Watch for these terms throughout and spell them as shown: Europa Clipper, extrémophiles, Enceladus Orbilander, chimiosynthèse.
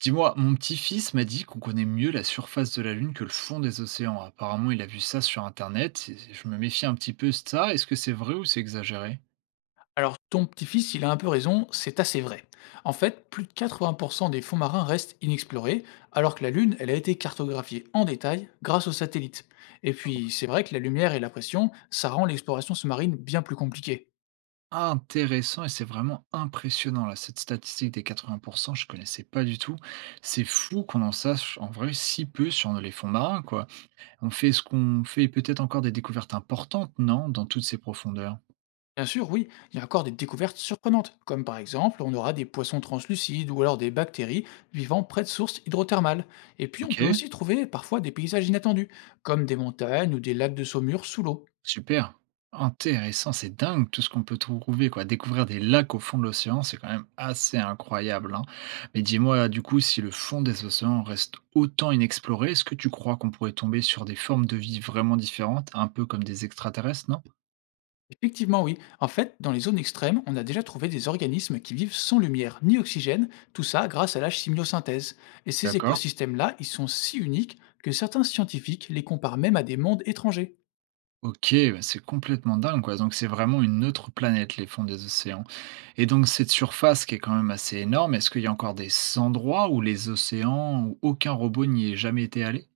Dis-moi, mon petit-fils m'a dit qu'on connaît mieux la surface de la Lune que le fond des océans. Apparemment, il a vu ça sur Internet. Je me méfie un petit peu de ça. Est-ce que c'est vrai ou c'est exagéré? Alors, ton petit-fils, il a un peu raison, c'est assez vrai. En fait, plus de 80% des fonds marins restent inexplorés, alors que la Lune, elle a été cartographiée en détail grâce aux satellites. Et Ah puis, ouais. c'est vrai que la lumière et la pression, ça rend l'exploration sous-marine bien plus compliquée. Intéressant, et c'est vraiment impressionnant là, cette statistique des 80%, je connaissais pas du tout. C'est fou qu'on en sache en vrai si peu sur les fonds marins, quoi. On fait, ce qu'on fait, peut-être encore des découvertes importantes, non, dans toutes ces profondeurs. Bien sûr, oui, il y a encore des découvertes surprenantes, comme par exemple, on aura des poissons translucides ou alors des bactéries vivant près de sources hydrothermales. Et puis, on Ok. peut aussi trouver parfois des paysages inattendus, comme des montagnes ou des lacs de saumure sous l'eau. Super, intéressant, c'est dingue tout ce qu'on peut trouver quoi. Découvrir des lacs au fond de l'océan, c'est quand même assez incroyable, hein. Mais dis-moi, du coup, si le fond des océans reste autant inexploré, est-ce que tu crois qu'on pourrait tomber sur des formes de vie vraiment différentes, un peu comme des extraterrestres, non? Effectivement, oui. En fait, dans les zones extrêmes, on a déjà trouvé des organismes qui vivent sans lumière ni oxygène, tout ça grâce à la chimiosynthèse. Et ces D'accord. écosystèmes-là, ils sont si uniques que certains scientifiques les comparent même à des mondes étrangers. Ok, bah, c'est complètement dingue, quoi. Donc c'est vraiment une autre planète, les fonds des océans. Et donc cette surface qui est quand même assez énorme, est-ce qu'il y a encore des endroits où les océans, où aucun robot n'y est jamais été allé?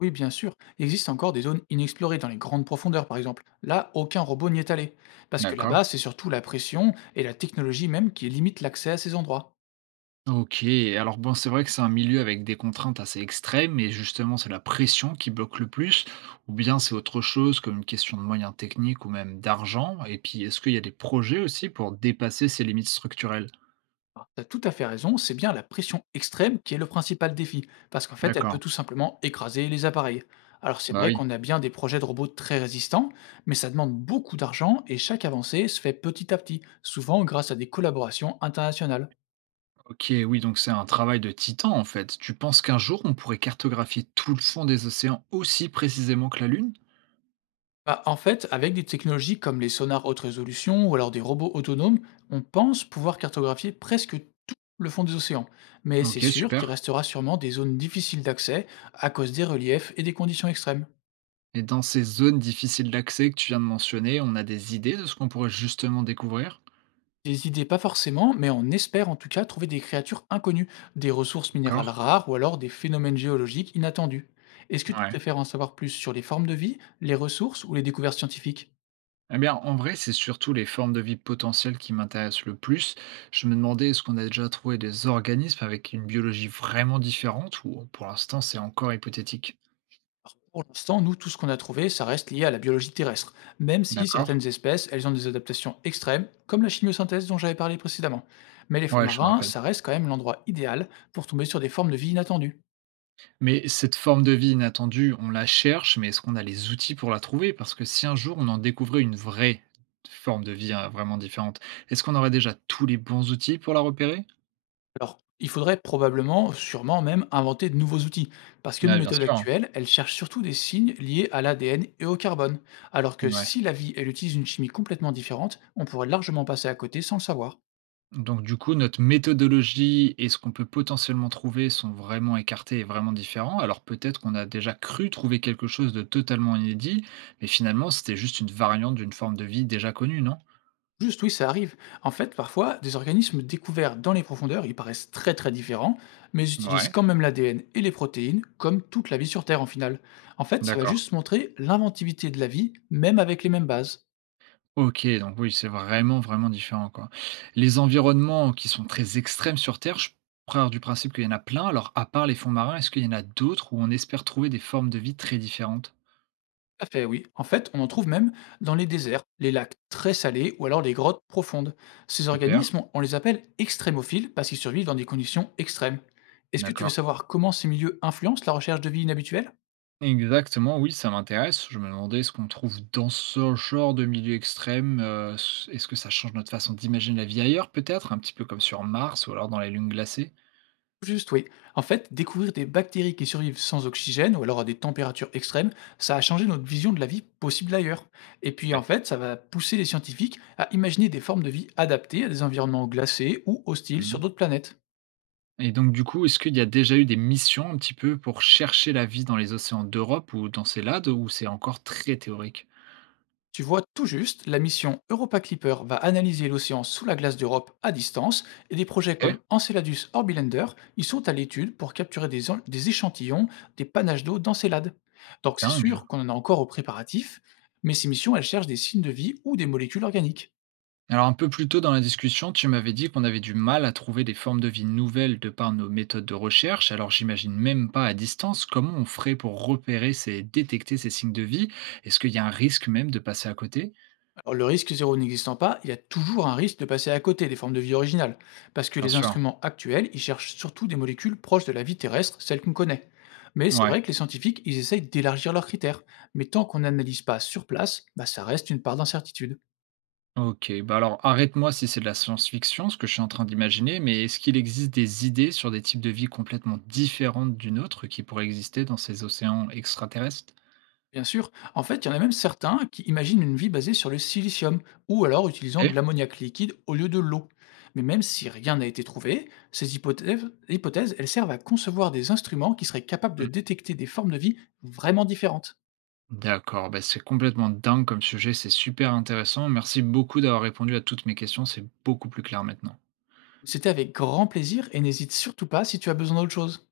Oui, bien sûr, il existe encore des zones inexplorées dans les grandes profondeurs, par exemple. Là, aucun robot n'y est allé. Parce que D'accord. là-bas, c'est surtout la pression et la technologie même qui limitent l'accès à ces endroits. OK, alors bon, c'est vrai que c'est un milieu avec des contraintes assez extrêmes et justement, c'est la pression qui bloque le plus ou bien c'est autre chose comme une question de moyens techniques ou même d'argent? Et puis, est-ce qu'il y a des projets aussi pour dépasser ces limites structurelles? Alors, tu as tout à fait raison, c'est bien la pression extrême qui est le principal défi, parce qu'en fait, elle peut D'accord. tout simplement écraser les appareils. Alors, c'est Bah vrai oui. qu'on a bien des projets de robots très résistants, mais ça demande beaucoup d'argent et chaque avancée se fait petit à petit, souvent grâce à des collaborations internationales. OK, oui, donc c'est un travail de titan en fait. Tu penses qu'un jour, on pourrait cartographier tout le fond des océans aussi précisément que la Lune? Bah, en fait, avec des technologies comme les sonars haute résolution ou alors des robots autonomes, on pense pouvoir cartographier presque tout le fond des océans. Mais c'est OK, sûr super. qu'il restera sûrement des zones difficiles d'accès à cause des reliefs et des conditions extrêmes. Et dans ces zones difficiles d'accès que tu viens de mentionner, on a des idées de ce qu'on pourrait justement découvrir? Des idées, pas forcément, mais on espère en tout cas trouver des créatures inconnues, des ressources minérales D'accord. rares ou alors des phénomènes géologiques inattendus. Est-ce que tu Ouais. préfères en savoir plus sur les formes de vie, les ressources ou les découvertes scientifiques? Eh bien, en vrai, c'est surtout les formes de vie potentielles qui m'intéressent le plus. Je me demandais, est-ce qu'on a déjà trouvé des organismes avec une biologie vraiment différente ou pour l'instant, c'est encore hypothétique? Pour l'instant, nous, tout ce qu'on a trouvé, ça reste lié à la biologie terrestre, même si D'accord. certaines espèces, elles ont des adaptations extrêmes, comme la chimiosynthèse dont j'avais parlé précédemment. Mais les fonds Ouais, je me marins, rappelle. ça reste quand même l'endroit idéal pour tomber sur des formes de vie inattendues. Mais cette forme de vie inattendue, on la cherche, mais est-ce qu'on a les outils pour la trouver? Parce que si un jour on en découvrait une vraie forme de vie hein, vraiment différente, est-ce qu'on aurait déjà tous les bons outils pour la repérer? Alors, il faudrait probablement, sûrement même, inventer de nouveaux outils, parce que nos Ouais, bien méthodes sûr, hein. actuelles, elles cherchent surtout des signes liés à l'ADN et au carbone, alors que Ouais. si la vie, elle utilise une chimie complètement différente, on pourrait largement passer à côté sans le savoir. Donc du coup, notre méthodologie et ce qu'on peut potentiellement trouver sont vraiment écartés et vraiment différents. Alors peut-être qu'on a déjà cru trouver quelque chose de totalement inédit, mais finalement c'était juste une variante d'une forme de vie déjà connue, non? Juste oui, ça arrive. En fait, parfois, des organismes découverts dans les profondeurs, ils paraissent très très différents, mais ils utilisent Ouais, quand même l'ADN et les protéines, comme toute la vie sur Terre en finale. En fait, ça va d'accord. juste montrer l'inventivité de la vie, même avec les mêmes bases. Ok, donc oui, c'est vraiment, vraiment différent, quoi. Les environnements qui sont très extrêmes sur Terre, je pars du principe qu'il y en a plein. Alors, à part les fonds marins, est-ce qu'il y en a d'autres où on espère trouver des formes de vie très différentes? Tout à fait, oui. En fait, on en trouve même dans les déserts, les lacs très salés ou alors les grottes profondes. Ces Super, organismes, on les appelle extrémophiles parce qu'ils survivent dans des conditions extrêmes. Est-ce que tu veux d'accord. savoir comment ces milieux influencent la recherche de vie inhabituelle? Exactement, oui, ça m'intéresse. Je me demandais ce qu'on trouve dans ce genre de milieu extrême, s est-ce que ça change notre façon d'imaginer la vie ailleurs peut-être? Un petit peu comme sur Mars ou alors dans les lunes glacées? Juste, oui. En fait, découvrir des bactéries qui survivent sans oxygène ou alors à des températures extrêmes, ça a changé notre vision de la vie possible ailleurs. Et puis, Ouais. en fait, ça va pousser les scientifiques à imaginer des formes de vie adaptées à des environnements glacés ou hostiles sur Mmh, d'autres planètes. et donc du coup, est-ce qu'il y a déjà eu des missions un petit peu pour chercher la vie dans les océans d'Europe ou dans ces lades, ou c'est encore très théorique? Tu vois tout juste, la mission Europa Clipper va analyser l'océan sous la glace d'Europe à distance et des projets OK, comme Enceladus Orbilander y sont à l'étude pour capturer des échantillons des panaches d'eau d'Encelade. Donc c'est dingue! sûr qu'on en a encore aux préparatifs, mais ces missions elles cherchent des signes de vie ou des molécules organiques. Alors un peu plus tôt dans la discussion, tu m'avais dit qu'on avait du mal à trouver des formes de vie nouvelles de par nos méthodes de recherche. Alors j'imagine même pas à distance comment on ferait pour repérer ces, détecter ces signes de vie. Est-ce qu'il y a un risque même de passer à côté? Alors, le risque zéro n'existant pas, il y a toujours un risque de passer à côté des formes de vie originales, parce que Bien les sûr. instruments actuels, ils cherchent surtout des molécules proches de la vie terrestre, celles qu'on connaît. Mais c'est Ouais. vrai que les scientifiques, ils essayent d'élargir leurs critères, mais tant qu'on n'analyse pas sur place, bah, ça reste une part d'incertitude. Ok. Bah alors arrête-moi si c'est de la science-fiction, ce que je suis en train d'imaginer, mais est-ce qu'il existe des idées sur des types de vie complètement différentes d'une autre qui pourraient exister dans ces océans extraterrestres? Bien sûr. En fait, il y en a même certains qui imaginent une vie basée sur le silicium, ou alors utilisant de Ok. l'ammoniac liquide au lieu de l'eau. Mais même si rien n'a été trouvé, ces hypothèses, elles servent à concevoir des instruments qui seraient capables de détecter des formes de vie vraiment différentes. D'accord, bah, c'est complètement dingue comme sujet, c'est super intéressant. Merci beaucoup d'avoir répondu à toutes mes questions, c'est beaucoup plus clair maintenant. C'était avec grand plaisir et n'hésite surtout pas si tu as besoin d'autre chose.